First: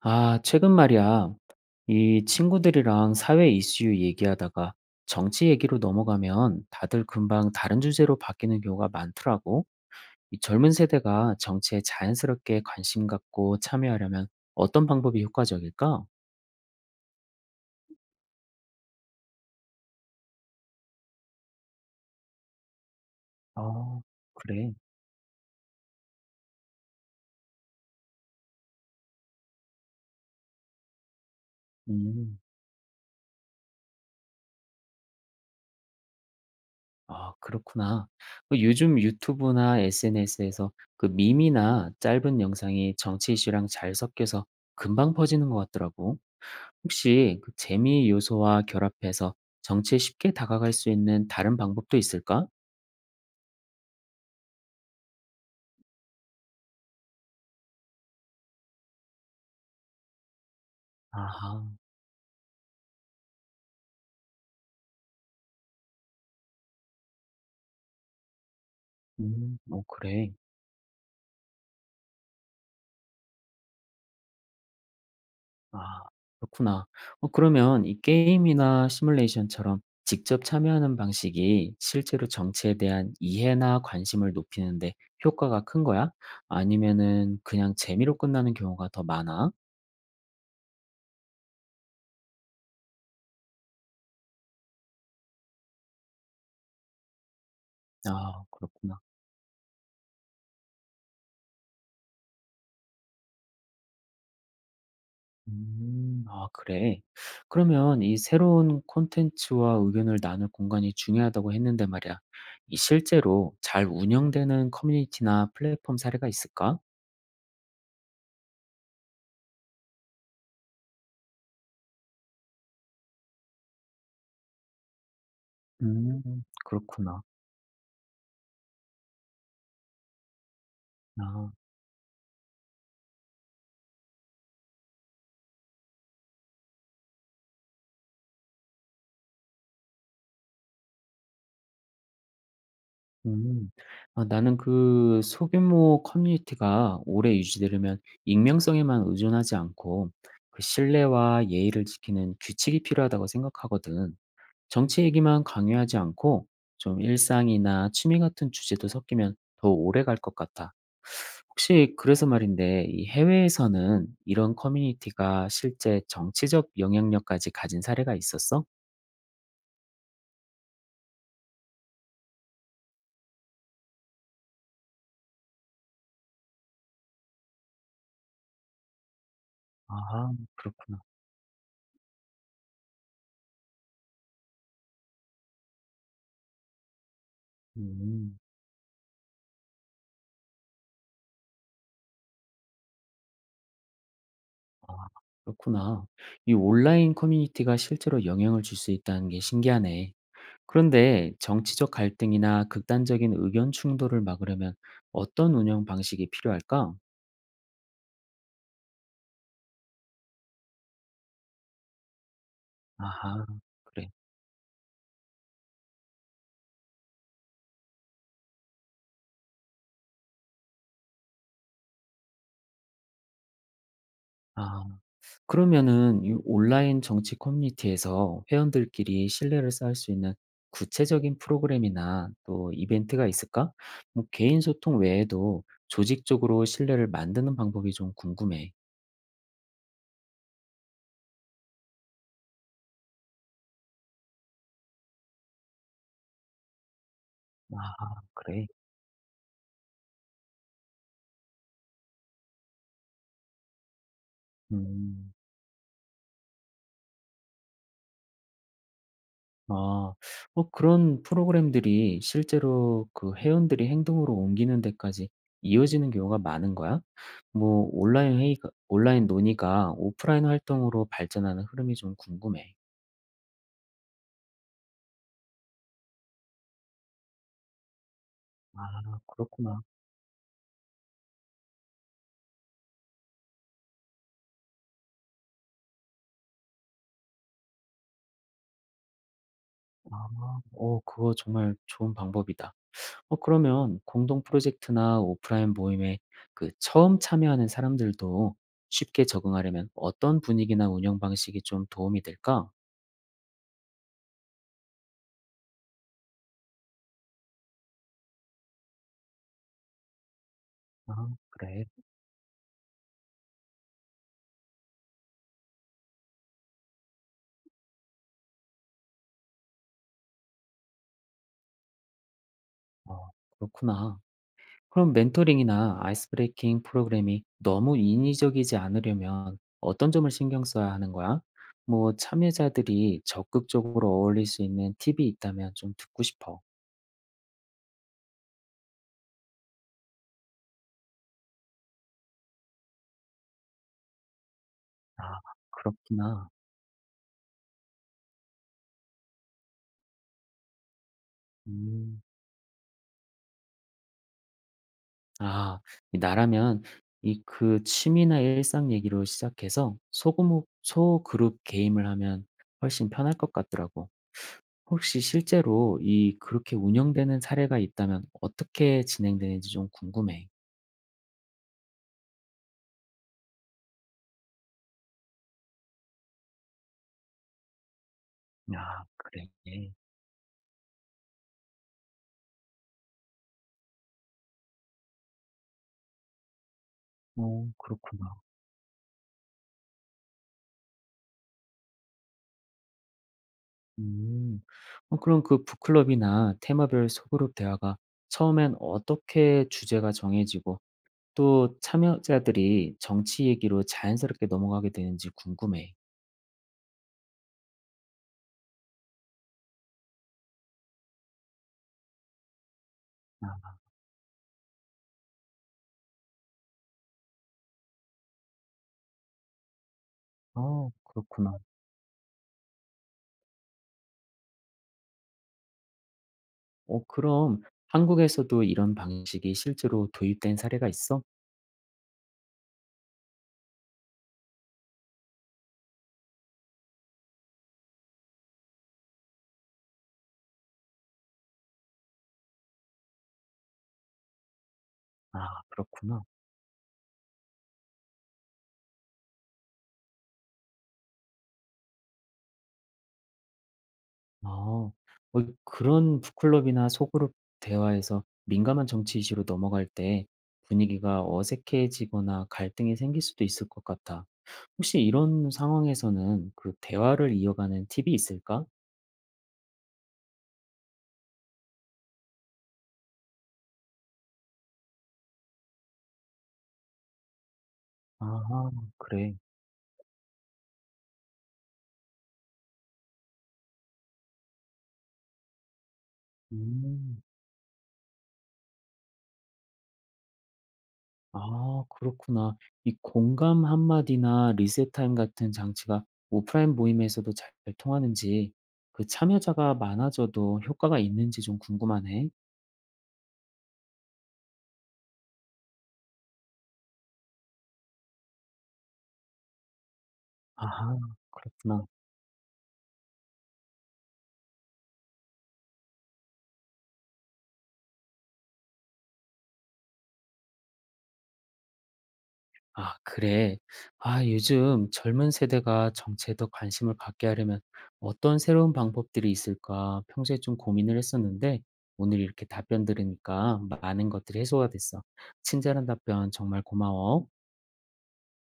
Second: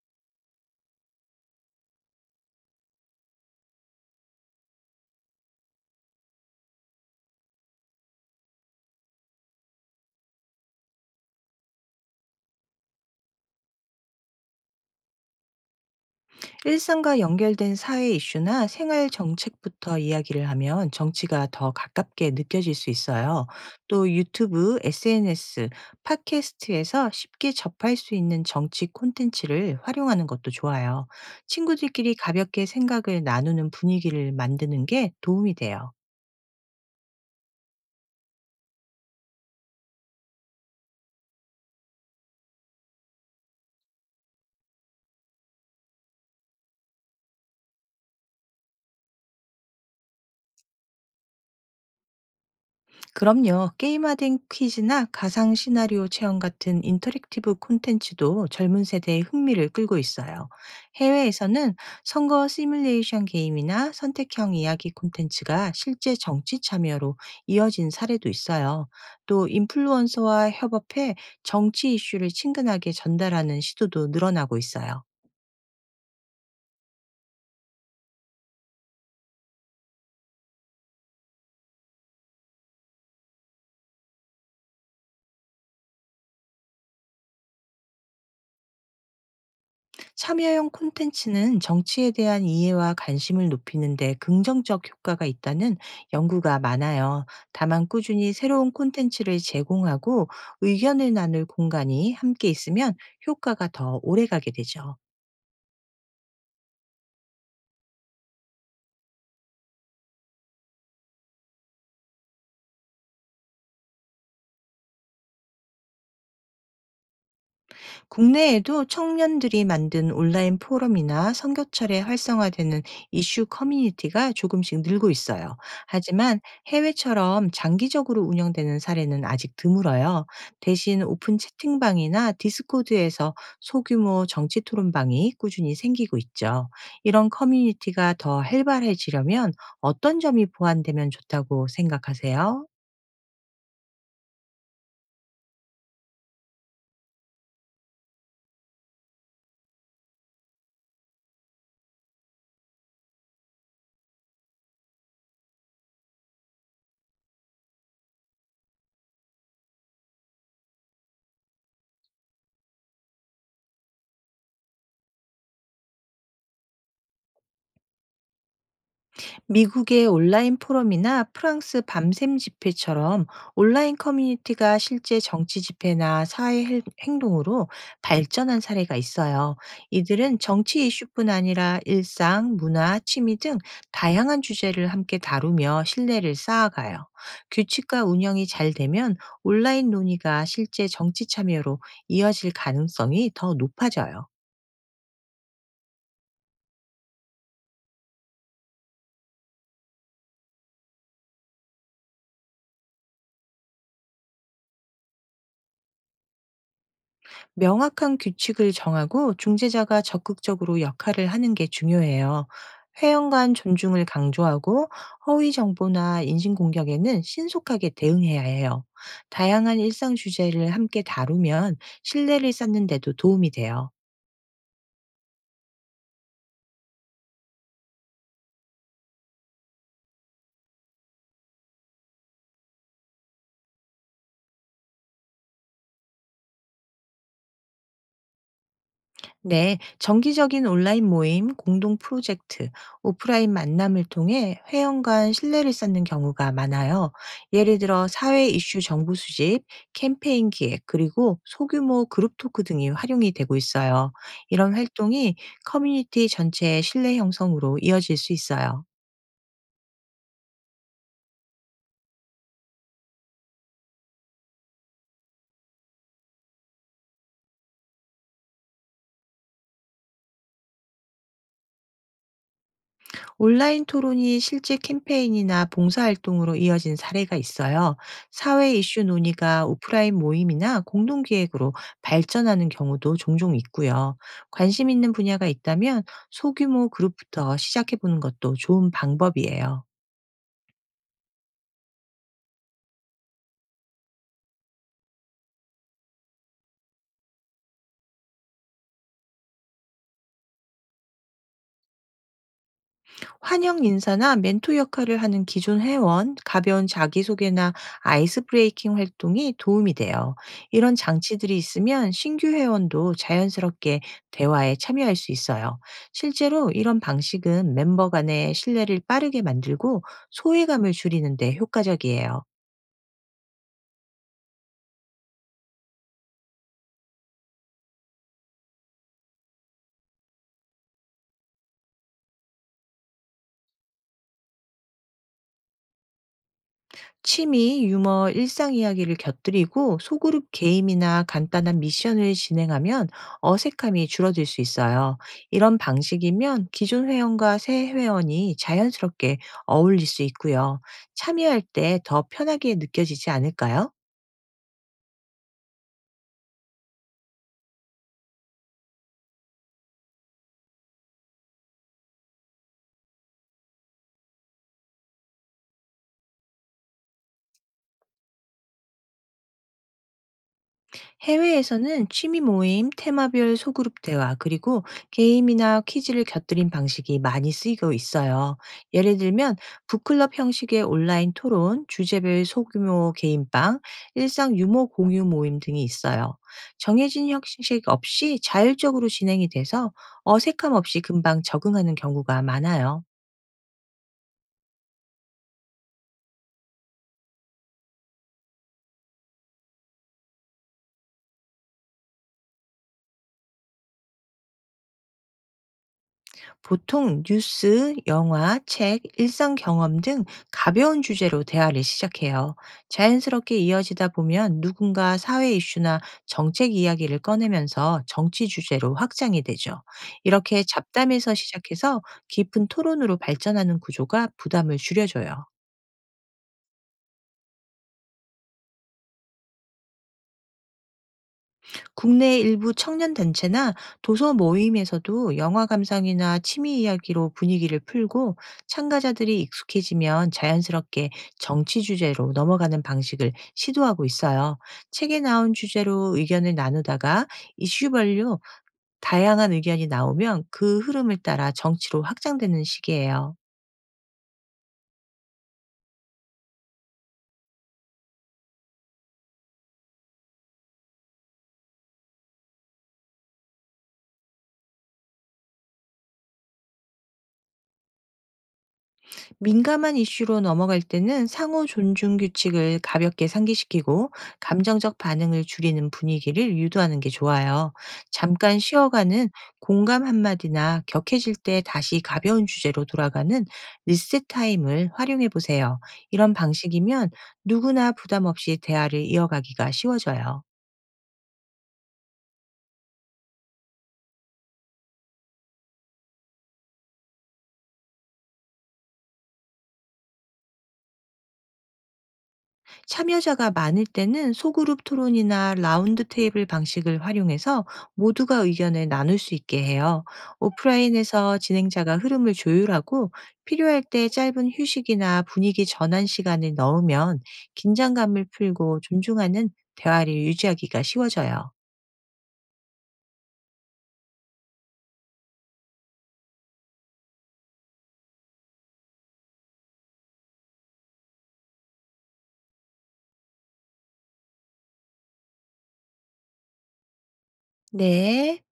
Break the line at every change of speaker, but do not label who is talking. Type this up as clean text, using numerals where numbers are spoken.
아, 최근 말이야. 이 친구들이랑 사회 이슈 얘기하다가 정치 얘기로 넘어가면 다들 금방 다른 주제로 바뀌는 경우가 많더라고. 이 젊은 세대가 정치에 자연스럽게 관심 갖고 참여하려면 어떤 방법이 효과적일까?
일상과 연결된 사회 이슈나 생활 정책부터 이야기를 하면 정치가 더 가깝게 느껴질 수 있어요.
아,
또
그래.
유튜브, SNS, 팟캐스트에서 쉽게 접할 수 있는 정치 콘텐츠를 활용하는 것도 좋아요. 친구들끼리
음.
가볍게 생각을 나누는 분위기를 만드는 게 도움이 돼요.
아, 그렇구나. 그 요즘 유튜브나 SNS에서 그 밈이나 짧은 영상이 정치 이슈랑 잘 섞여서 금방 퍼지는 것 같더라고. 혹시 그 재미 요소와 결합해서 정치에 쉽게 다가갈 수 있는 다른 방법도 있을까?
그럼요. 게임화된 퀴즈나 가상 시나리오 체험 같은 인터랙티브 콘텐츠도 젊은 세대의 흥미를 끌고 있어요.
아.
해외에서는 선거 시뮬레이션 게임이나 선택형 이야기 콘텐츠가 실제 정치 참여로 이어진 사례도 있어요. 또
음. 어 그래.
인플루언서와 협업해 정치 이슈를 친근하게 전달하는 시도도 늘어나고 있어요.
아 그렇구나. 어 그러면 이 게임이나 시뮬레이션처럼 직접 참여하는 방식이 실제로 정치에 대한 이해나 관심을 높이는 데 효과가 큰 거야? 아니면은 그냥 재미로 끝나는 경우가 더 많아?
참여형 콘텐츠는 정치에 대한 이해와 관심을 높이는 데 긍정적 효과가 있다는 연구가 많아요. 다만 꾸준히
아
새로운
그렇구나.
콘텐츠를 제공하고 의견을 나눌 공간이 함께 있으면 효과가 더 오래 가게 되죠.
음. 아 그래. 그러면 이 새로운 콘텐츠와 의견을 나눌 공간이 중요하다고 했는데 말이야. 이 실제로 잘 운영되는 커뮤니티나 플랫폼 사례가 있을까?
국내에도 청년들이 만든 온라인 포럼이나 선교철에 활성화되는 이슈 커뮤니티가 조금씩 늘고 있어요.
음.
하지만
그렇구나.
해외처럼 장기적으로 운영되는 사례는 아직 드물어요. 대신 오픈
아.
채팅방이나 디스코드에서 소규모 정치 토론방이 꾸준히 생기고 있죠. 이런 커뮤니티가 더 활발해지려면 어떤 점이 보완되면 좋다고 생각하세요?
음. 아 나는 그 소규모 커뮤니티가 오래 유지되려면 익명성에만 의존하지 않고 그 신뢰와 예의를 지키는 규칙이 필요하다고 생각하거든. 정치 얘기만 강요하지 않고 좀 일상이나 취미 같은 주제도 섞이면 더 오래 갈 것 같아. 혹시 그래서 말인데 이 해외에서는 이런 커뮤니티가 실제 정치적 영향력까지 가진 사례가 있었어?
미국의 온라인 포럼이나 프랑스 밤샘 집회처럼 온라인 커뮤니티가 실제 정치 집회나 사회 행동으로 발전한 사례가 있어요.
아,
이들은 정치
그렇구나.
이슈뿐 아니라 일상, 문화, 취미 등 다양한 주제를 함께 다루며 신뢰를 쌓아가요. 규칙과
음,
운영이 잘 되면 온라인 논의가 실제 정치 참여로 이어질 가능성이 더 높아져요.
아, 그렇구나. 이 온라인 커뮤니티가 실제로 영향을 줄 수 있다는 게 신기하네. 그런데 정치적 갈등이나 극단적인 의견 충돌을 막으려면 어떤 운영 방식이 필요할까?
명확한 규칙을 정하고 중재자가 적극적으로 역할을 하는 게 중요해요. 회원
아하,
간 존중을
그래.
강조하고 허위 정보나 인신공격에는 신속하게 대응해야 해요. 다양한 일상 주제를 함께 다루면 신뢰를 쌓는 데도 도움이 돼요.
아 그러면은 이 온라인 정치 커뮤니티에서 회원들끼리 신뢰를 쌓을 수 있는 구체적인 프로그램이나 또 이벤트가 있을까? 뭐 개인 소통 외에도 조직적으로 신뢰를 만드는 방법이 좀 궁금해.
네, 정기적인 온라인 모임, 공동 프로젝트, 오프라인 만남을 통해 회원 간 신뢰를 쌓는 경우가 많아요. 예를
아
들어 사회
그래?
이슈 정보 수집, 캠페인 기획, 그리고 소규모 그룹 토크 등이 활용이 되고 있어요. 이런
음.
활동이 커뮤니티 전체의 신뢰 형성으로 이어질 수 있어요.
아. 어 그런 프로그램들이 실제로 그 회원들이 행동으로 옮기는 데까지 이어지는 경우가 많은 거야? 뭐 온라인 논의가 오프라인 활동으로 발전하는 흐름이 좀 궁금해.
온라인 토론이 실제 캠페인이나 봉사활동으로 이어진 사례가 있어요. 사회
아
이슈 논의가
그렇구나.
오프라인 모임이나 공동기획으로 발전하는 경우도 종종 있고요. 관심 있는 분야가 있다면 소규모 그룹부터 시작해보는 것도 좋은 방법이에요.
아 어 그거 정말 좋은 방법이다. 어 그러면 공동 프로젝트나 오프라인 모임에 그 처음 참여하는 사람들도 쉽게 적응하려면 어떤 분위기나 운영 방식이 좀 도움이 될까?
환영 인사나 멘토 역할을 하는 기존 회원, 가벼운 자기소개나 아이스 브레이킹 활동이 도움이 돼요. 이런
아
장치들이
그래.
있으면 신규 회원도 자연스럽게 대화에 참여할 수 있어요. 실제로 이런 방식은 멤버 간의 신뢰를 빠르게 만들고 소외감을 줄이는데 효과적이에요.
어 그렇구나. 그럼 멘토링이나 아이스 브레이킹 프로그램이 너무 인위적이지 않으려면 어떤 점을 신경 써야 하는 거야? 뭐 참여자들이 적극적으로 어울릴 수 있는 팁이 있다면 좀 듣고 싶어.
취미, 유머, 일상 이야기를 곁들이고 소그룹 게임이나 간단한 미션을 진행하면 어색함이 줄어들 수 있어요.
아
이런
그렇구나.
방식이면 기존 회원과 새 회원이 자연스럽게 어울릴 수 있고요. 참여할 때 더
음.
편하게 느껴지지 않을까요?
아. 이 나라면 이 그 취미나 일상 얘기로 시작해서 소그룹 게임을 하면 훨씬 편할 것 같더라고. 혹시 실제로 이 그렇게 운영되는 사례가 있다면 어떻게 진행되는지 좀 궁금해.
해외에서는 취미 모임, 테마별 소그룹 대화, 그리고 게임이나 퀴즈를 곁들인 방식이 많이 쓰이고 있어요.
아
예를
그래.
들면 북클럽 형식의 온라인 토론, 주제별 소규모 개인방, 일상 유머 공유 모임 등이 있어요. 정해진
어
형식
그렇구나.
없이 자율적으로 진행이 돼서 어색함 없이 금방 적응하는 경우가 많아요.
음. 어 그럼 그 북클럽이나 테마별 소그룹 대화가 처음엔 어떻게 주제가 정해지고 또 참여자들이 정치 얘기로 자연스럽게 넘어가게 되는지 궁금해.
보통 뉴스, 영화, 책, 일상 경험 등 가벼운 주제로 대화를 시작해요. 자연스럽게
아,
이어지다 보면 누군가 사회 이슈나 정책 이야기를 꺼내면서 정치 주제로 확장이 되죠. 이렇게
어,
잡담에서
그렇구나.
시작해서 깊은 토론으로 발전하는 구조가 부담을 줄여줘요.
어, 그럼 한국에서도 이런 방식이 실제로 도입된 사례가 있어?
국내 일부 청년 단체나 도서 모임에서도 영화 감상이나 취미 이야기로 분위기를 풀고 참가자들이 익숙해지면 자연스럽게 정치 주제로 넘어가는 방식을 시도하고 있어요. 책에 나온
아,
주제로
그렇구나.
의견을 나누다가 이슈별로 다양한 의견이 나오면 그 흐름을 따라 정치로 확장되는 시기예요.
아, 어, 그런 북클럽이나 소그룹 대화에서 민감한 정치 이슈로 넘어갈 때 분위기가 어색해지거나 갈등이 생길 수도 있을 것 같아. 혹시 이런 상황에서는 그 대화를 이어가는 팁이 있을까?
민감한 이슈로 넘어갈 때는 상호 존중 규칙을 가볍게 상기시키고 감정적 반응을 줄이는 분위기를 유도하는 게 좋아요.
아,
잠깐 쉬어가는
그래.
공감 한마디나 격해질 때 다시 가벼운 주제로 돌아가는 리셋 타임을 활용해 보세요. 이런 방식이면
음.
누구나 부담 없이 대화를 이어가기가 쉬워져요.
아 그렇구나. 이 공감 한마디나 리셋 타임 같은 장치가 오프라인 모임에서도 잘 통하는지 그 참여자가 많아져도 효과가 있는지 좀 궁금하네.
참여자가 많을 때는 소그룹 토론이나 라운드 테이블 방식을 활용해서 모두가 의견을 나눌 수 있게 해요.
아
오프라인에서
그렇구나.
진행자가 흐름을 조율하고 필요할 때 짧은 휴식이나 분위기 전환 시간을 넣으면 긴장감을 풀고 존중하는 대화를 유지하기가 쉬워져요.
아 그래. 아 요즘 젊은 세대가 정치에 더 관심을 갖게 하려면 어떤 새로운 방법들이 있을까 평소에 좀 고민을 했었는데 오늘 이렇게 답변 들으니까 많은 것들이 해소가 됐어. 친절한 답변 정말 고마워.
네.